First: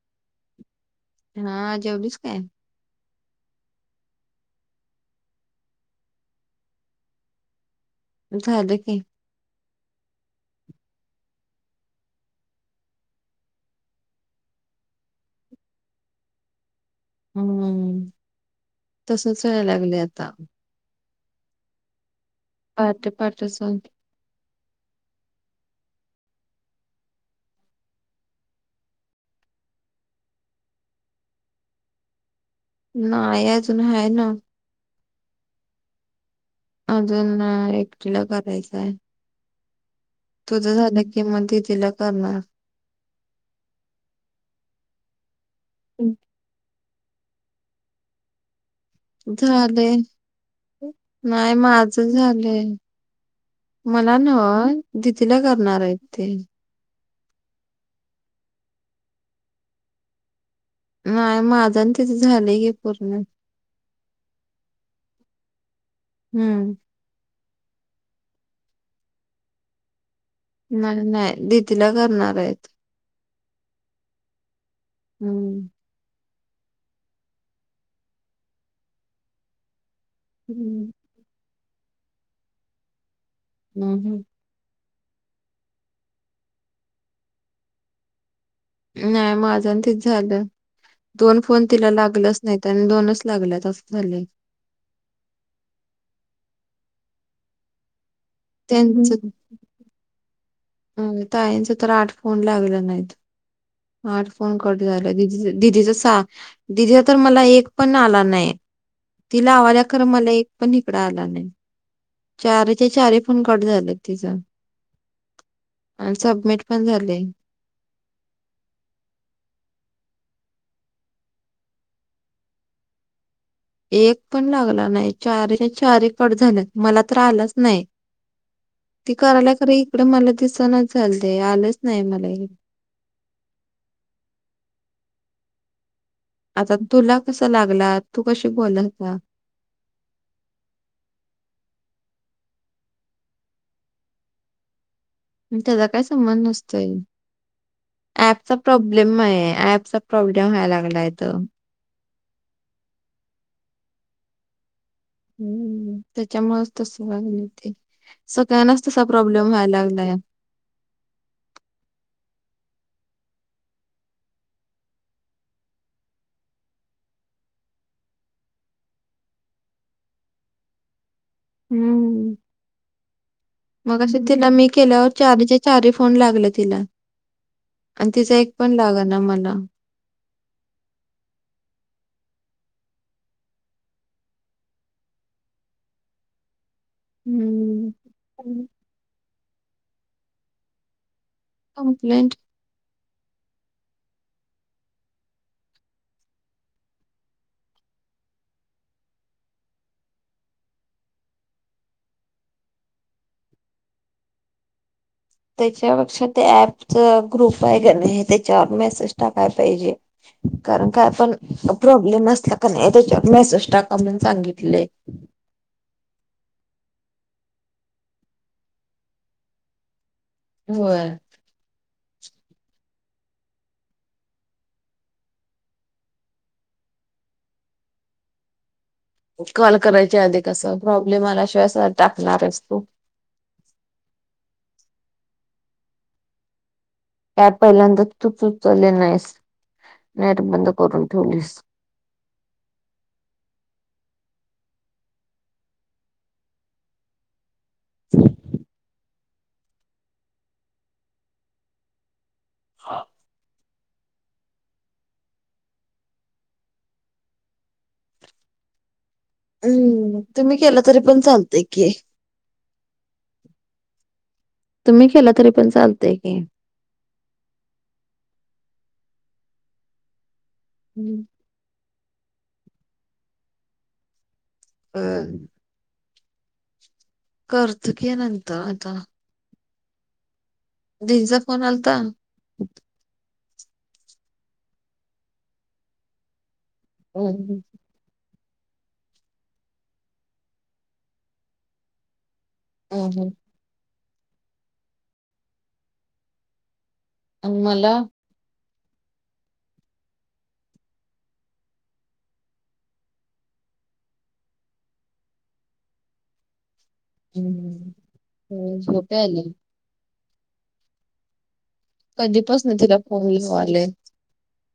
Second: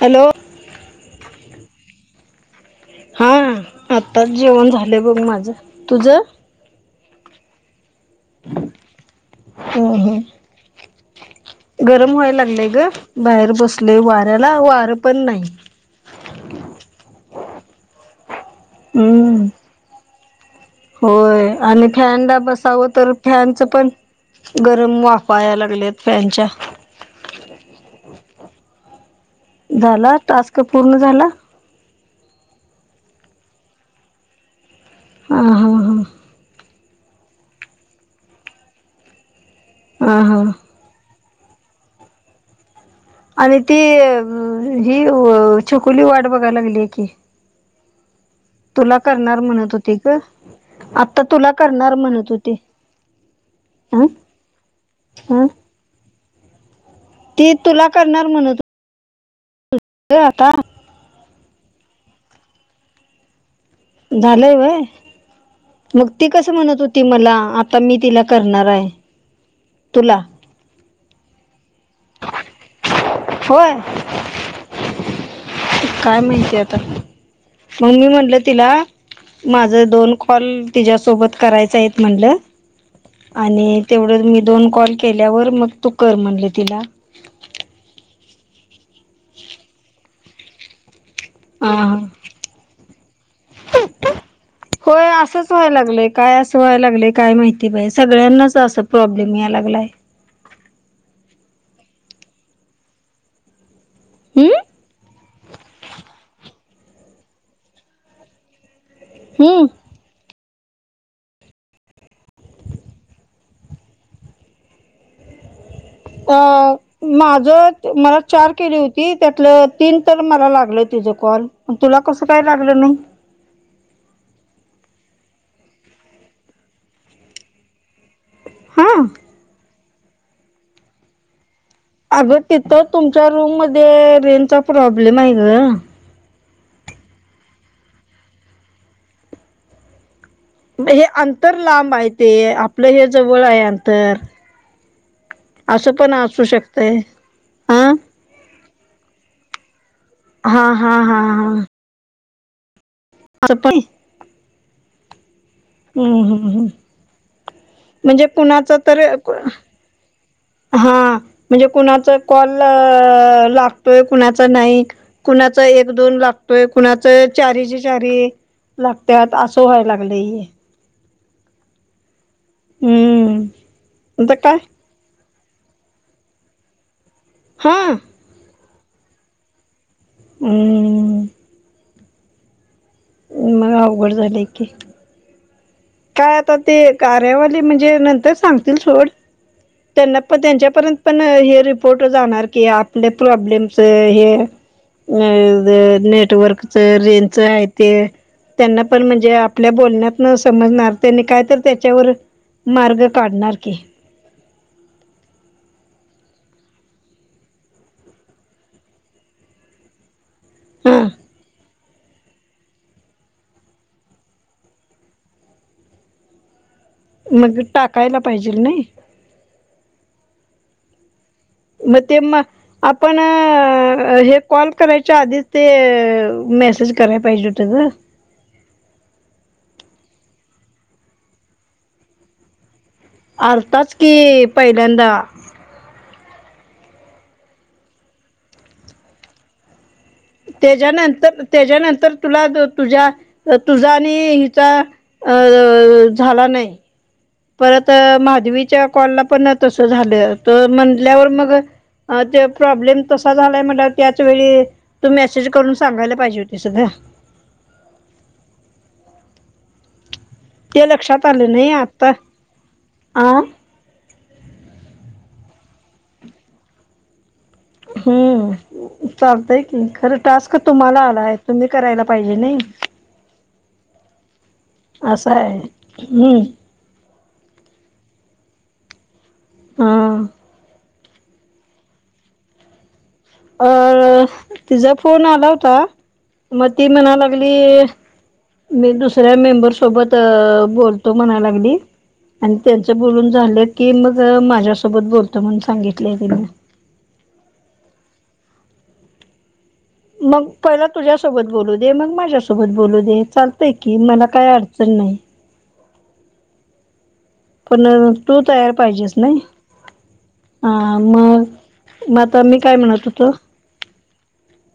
Hello! हा जेवलीस काय? हा, आत्ताच जेवण झालं बघ माझं, तुझं? झालं की. हं हं. गरम व्हायला लागलेय ग, बाहेर बसलोय वाऱ्याला वारं पण नाही. हम्म तसंच हम्म व्हाय लागले आता. होय आणि फॅनला बसावं पहाटे तर पहाटेच फॅनच पण गरम वाफा याय लागलेत फॅनच्या. [inaudible] झाला टास्क पूर्ण झाला. नाही अजून हाय नव्हं. हा हा हा. अजून एकटिला करायचंय. अ. हा. तुझ झालं की मग दीदीला करणार. आणि ती ही व चकुली वाट बघायला लागली की. तुला करणार म्हणत झालंय होती ग आता तुला नाही करणार माझं म्हणत होती झालंय. हं मला नव्हं दीदीला हं करणार आहेत ते. ती तुला करणार म्हणत ते आता. नाही माझं आणि तिझ झालं ग पूर्ण. झालीय व्हय, मग ती कसं हम्म म्हणत होती. ती मला आता मी तिला करणार हाय, तुला मला नाय. दिदीला करणार येत. होय. हम्म काय माहिती आता, म्हणून म्हटलं तिला माझ दोन कॉल हम्म तिच्यासोबत करायचाईत म्हणलं, आणि तेवढ हम्म. मी दोन कॉल केल्यावर मग तू कर म्हणली तिला नाय. माझं अनं तिझ झालं. दोन फोन हा तिला हा लागलच नाहीत. आणि दोनच लागल्यात असं झालंय. होय. असंच व्हायला लागलंय. काय असं व्हाय लागय काय माहिती बाय, सगळ्यांनाच त असं प्रॉब्लेम याय लागलाय. हं ताईंचा तर आठ फोन लागल नाहीत. आठ फोन हम्म कट झाल दीदींचेच. दिदीच सहा, दीदींचा तर मला एक पण आला नाय. ती हम्म लावल्यात खरं मला एक पण इकडं आला नाय. चारिचे चारी फोन कट झालेत तिच अ पण झालंय. माझं मला चार केली होती. त्यातलं तीन तर मला लागलं तिझ कॉल, पण तुला कसं काय लागलं नाय. एक पण लागला नाय. चारीच्या चारी कट झाल्यात. मला तर आलाच नाय. हा ती करायला खर, इकडे मला दिसनाच झालते, आलंच नाही मला अगं हे. तिथं तुमच्या रूम मध्ये रेंनचा प्रॉब्लेम हाय ग आता, तुला कसां लागला. तू कशी बोलाता म्हणजे अंतर लांब हाय ते, आपलं हे जवळ आहे अंतर पण त्याचा असं काय पण असू शकतय. अ अँपचा प्रॉब्लेम आहे. ऍपचा प्रॉब्लेम व्हाय हा हा हा लागलाय तो हा [unintelligible] हम्म, हम्म हम्म त्याच्यामुळेच तस व्हालय ते. म्हणजे कुणाच सगळ्यांनाच तसा तर प्रॉब्लेम व्हायला लागलाय. हा म्हणजे, कुणाचा कॉल लागतोय. कुणाच नाही कुणाच एक दोन लागतोय. कुणाचं चारीचे चारी लागत्यात असं व्हाय लागलंय हे. हम्म हम्म मगाशी आता तिला काय मी केल्यावर, चारीच्या चारी फोन लागले तिला हा तिचा एक पण लागणा मला हूं हूं मग अवघड झालयं की, काय आता ते कार्यावाली हम्म. म्हणजे, नंतर सांगतील सोड. त्यांना पण, त्यांच्यापर्यंत पण हे रिपोर्ट कंप्लेंट जाणार की, आपले प्रॉब्लेमस हे अ नेटवर्कच, रेंजच हाय ते त्यांना पण म्हणजे, आपल्या बोलण्यातनं समजणार त्यांनी काय तर त्याच्यावर मार्ग काढणार की, त्याच्यापेक्षा ते ऍपच ग्रुप हाय कनय त्याच्यावर मेसेज टाकाय पाहिजे. कारण हा काय पण प्रॉब्लेम असला कनी त्याच्यावर मेसेज टाका म्हूनन सांगितलय. मग टाकायला पाहिजेल नाही. होय. म ते म आपण हे कॉल करायच्या आधीच ते मेसेज करायला पाहिजे होते ग. कॉल करायच्या आधी कस? प्रॉब्लेम आल्या शिवाय टाकणार आहेस तू? आलताच की पहिल्यांदा. त्या पहिल्यांदा तूच ऊचलली नाहीस. नेट बंद करून त्याच्यानंतर ठेवलीस त्याच्यानंतर तुला तुझ्या तुझा आणि हिचा अ झाला नाही. परत माधवीच्या कॉल ला पण तसं झालं, तर म्हटल्यावर मग अ ते प्रॉब्लेम तसा झालाय म्हणल्यावर त्याच वेळी तू मेसेज करून सांगायला पाहिजे होतीस ग. हम्म. तुम्ही केलं ते तरी पण लक्षात आल चालतय नाही, की आत्ता आ? तुम्ही केलं तरी पण चालतय की. हम्म चालतय की खरं टास्क तुम्हाला हम्म आलाय. तुम्ही करायला पाहिजे नाही, असं हाय. हम्म. करतो की नंतर आता. हां. दिदीचा फोन आलता. अ तिचा फोन आला होता मग ती म्हणा लागली हम्म मी दुसऱ्या मेंबर सोबत बोलतो म्हणा लागली. आणि त्यांचं बोलून हम्म झालं की मग माझ्यासोबत बोलतो म्हणून सांगितलंय तिनं. आन मला मग पहिला तुझ्यासोबत बोलू दे, मग माझ्यासोबत बोलू दे, चालतंय की, मला काय अडचण नाही. पण हम्म तू तयार पाहिजेस झोप नाही, यायली हा मग. म आता मी काय कधीपासून तिला म्हणत फोन होतो, लावालोय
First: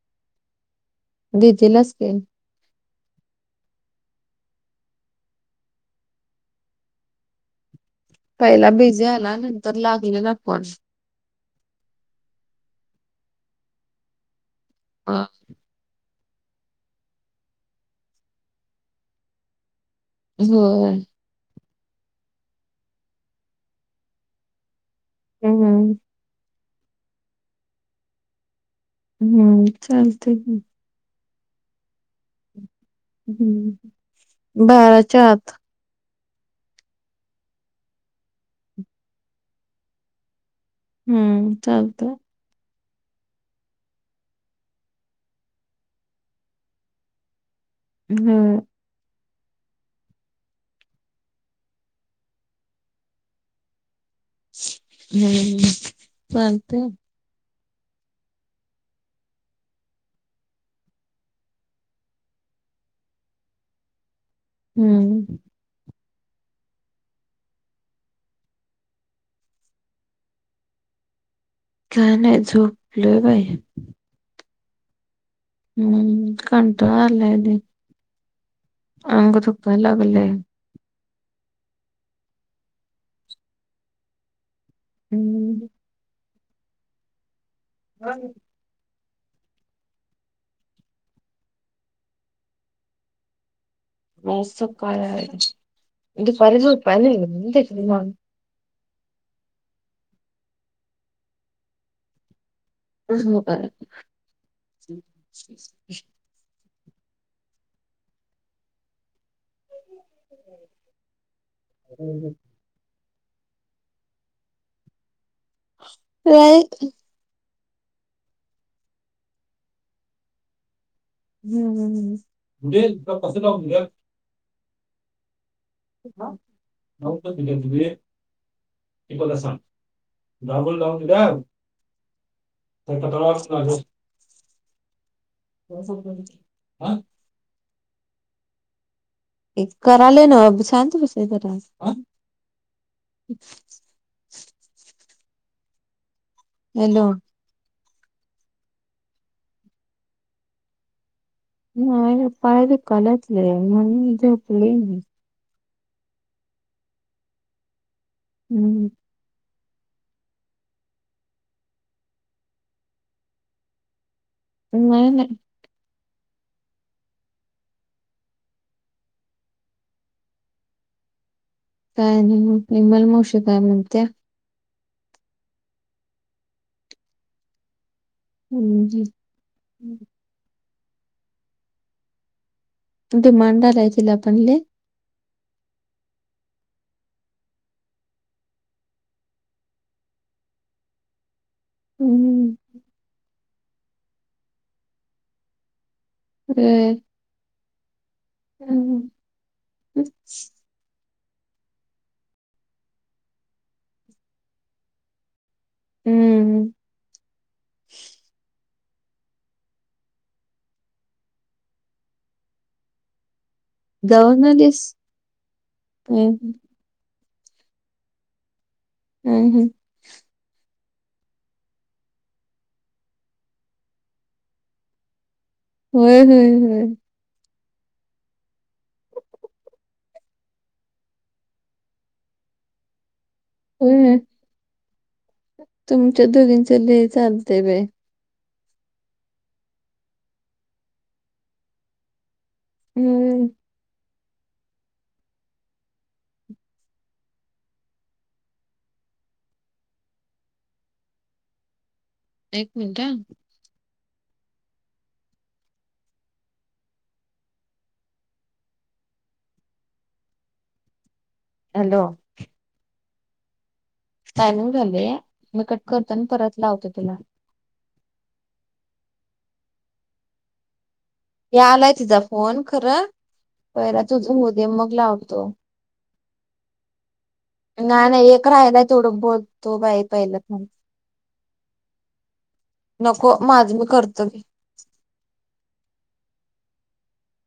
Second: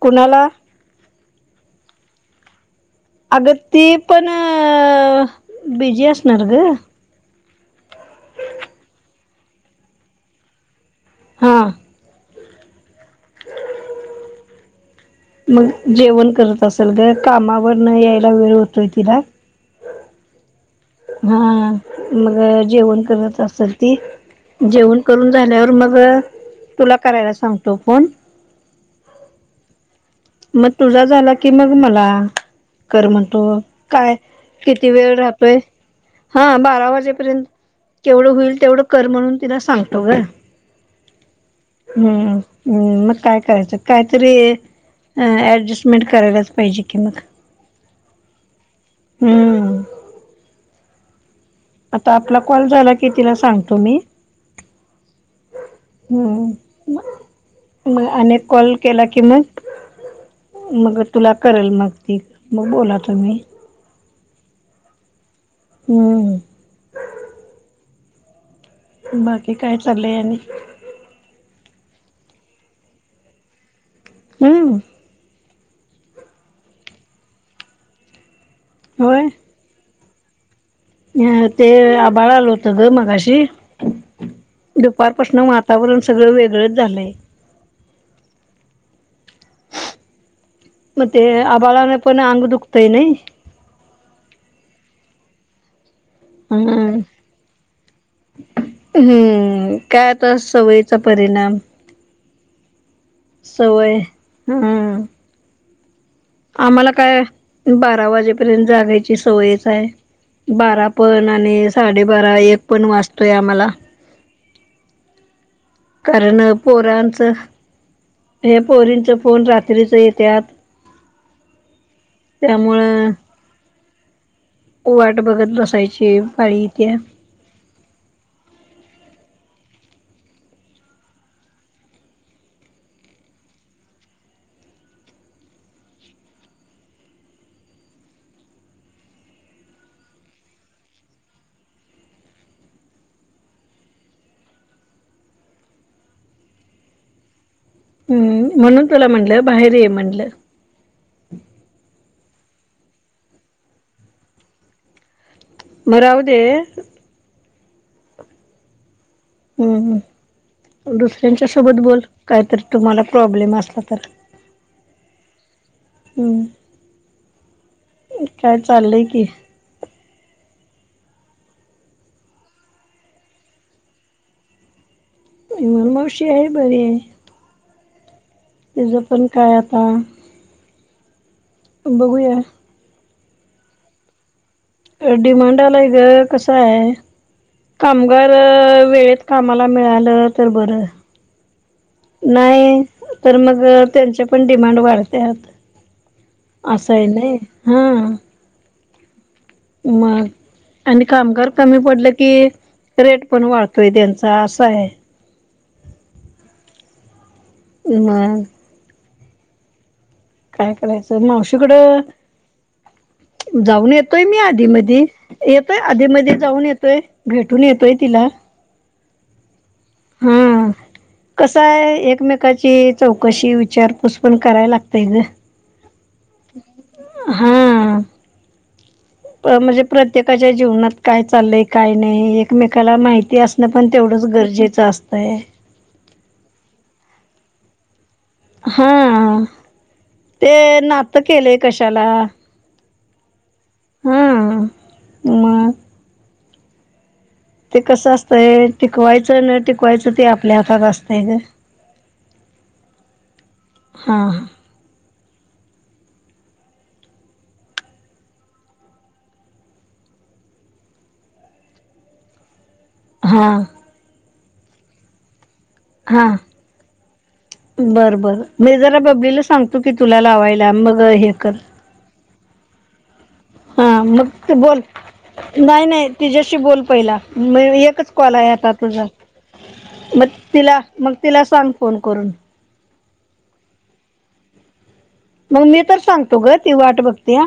कुणाला दीदीलाच की. अग ती पण बिझी असणार ग. पहिला बिझी आला नंतर लागलेला पण हां. हा. मग जेवण करत असल ग, कामावरन यायला वेळ होतोय तिला. होय. हा, मग जेवण करत असल ती, जेवण करून झाल्यावर हम्म मग व तुला करायला सांगतो फोन हम् चालतय की. मग तुझा झाला की मग मला कर म्हणतो हम्म काय किती वेळ बाराच्या आत राहतोय हा बारा वाजेपर्यंत केवढं होईल तेवढं कर म्हणून तिला सांगतो ग. हम्म चालतंय. हम्म हम् मग काय करायचं, काहीतरी ॲडजस्टमेंट करायलाच पाहिजे की मग. हम्म. हम्म. आता आपला कॉल झाला की तिला सांगतो मी. हम्म, चालतंय. म अने कॉल केला की मग मग तुला करेल मग ती, मग बोला तुम्ही. हम्म. हम्म. बाकी काय चाललंय आणि? काय नाय, झोपलोय बाय. हम्म. हम्म, कंटाळा आलाय लय. अंग धुपाय लागलंय. ह, ते आबाळ आलं होतं ग मगाशी. दुपारपसन हम्म वातावरण सगळं वेगळंच झालंय. होय. म ते आबाळाने पण अंग दुखतय नाय? पाऊसच सकाळ. [unintelligible] दुपार हम्म झोपायलेग. [unintelligible] हम्म, काय आता सवयीचा परिणाम. सवय, हम्म. [unintelligible] आम्हाला काय, बारा वाजेपर्यंत जागायची सवयच हाय. बारा पण, आणि साडेबारा एक पण वासतोय आम्हाला. कारण नाही. पोरांचं, हे पोरींचं फोन रात्रीच येत्यात. हम्म त्यामुळं हम्म हम्म. वाट बघत बसायची. पाळी येत्या. [inaudible] [unintelligible] [unintelligible] [unintelligible] [unintelligible] [unintelligible] [unintelligible] आ? एक कराले ना शांत बसा जरा. आ? हेलो? हम्, म्हणून तुला म्हणलं बाहेर ये म्हणलं. नाय पाय दुखायलेत लई म्हणून झोपले मी. म रावदे. हम्म. हम्, हम. दुसऱ्यांच्या सोबत बोल. कायतरी तुम्हाला प्रॉब्लेम असला तर. नाय नाय. हम्म, काय चाललंय की? काय नाय. विमल मावशी काय म्हणत्या? विमल मावशी हाय बरी. हम्म तिजपण काय आता बघूया. डिमांड आलंय तिला पण लय. डिमांड आलंय ग, कस हाय कामगार अ वेळेत कामाला मिळालं तर बरं. हम्म हम्म. नाही तर मग त्यांच्या पण डिमांड वाढत्यात. असं आहे नाय हा. हम्म हम्म. मग आणि कामगार कमी पडले की रेट पण वाढतोय त्यांचा असा हाय. हम्म हम्म. ए मग काय करायचं मावशीकडं जाऊन येतोय मी आदी मधी येतोय आधी मध्ये हम्म जाऊन ये तोय भेटून येतोय तिला. हम्म हम्म. हां. कसं आहे एकमेकाची चौकशी विचारपूस पण करायला लागतेय गं. होय होय होय. हा. प म्हणजे प्रत्येकाच्या जीवनात काय चाललंय काय नाही एकमेकाला माहिती अस न पण होय तेवढंच गरजेचं असतं आहे. तुमच्या दोघींचा लय चालतेय बय. हा ते नातं केलेय कशाला. हम्म हम्म हम्म. हा मग. ते कसं असतंय टिकवायचं नाय टिकवायचं ते आपल्या हातात असतंय गं. एक मिनटं हा हा. हॅलो. हा. टायमिंग झालेया मी कट करतो आणि हा परत लावते तुला. बरं बरं मी जरा बबलीला सांगतो की तुला लावायला मग हे. कर ये आलाय तिजा फोन खरं पहिरा हा मग तुझं होऊ तू दे बोल मग लावतो. नाही नाही तीज्याशी बोल पहिला. मय नाही एकच नाही कॉल एक आहे आता राहायला तुझा तेवढं बोलतो बाई म पहिलं थांब. तिला मग तिला सांग फोन करून. नको माझं मी करतं की. मग मी तर सांगतो गं ती वाट बघत्या.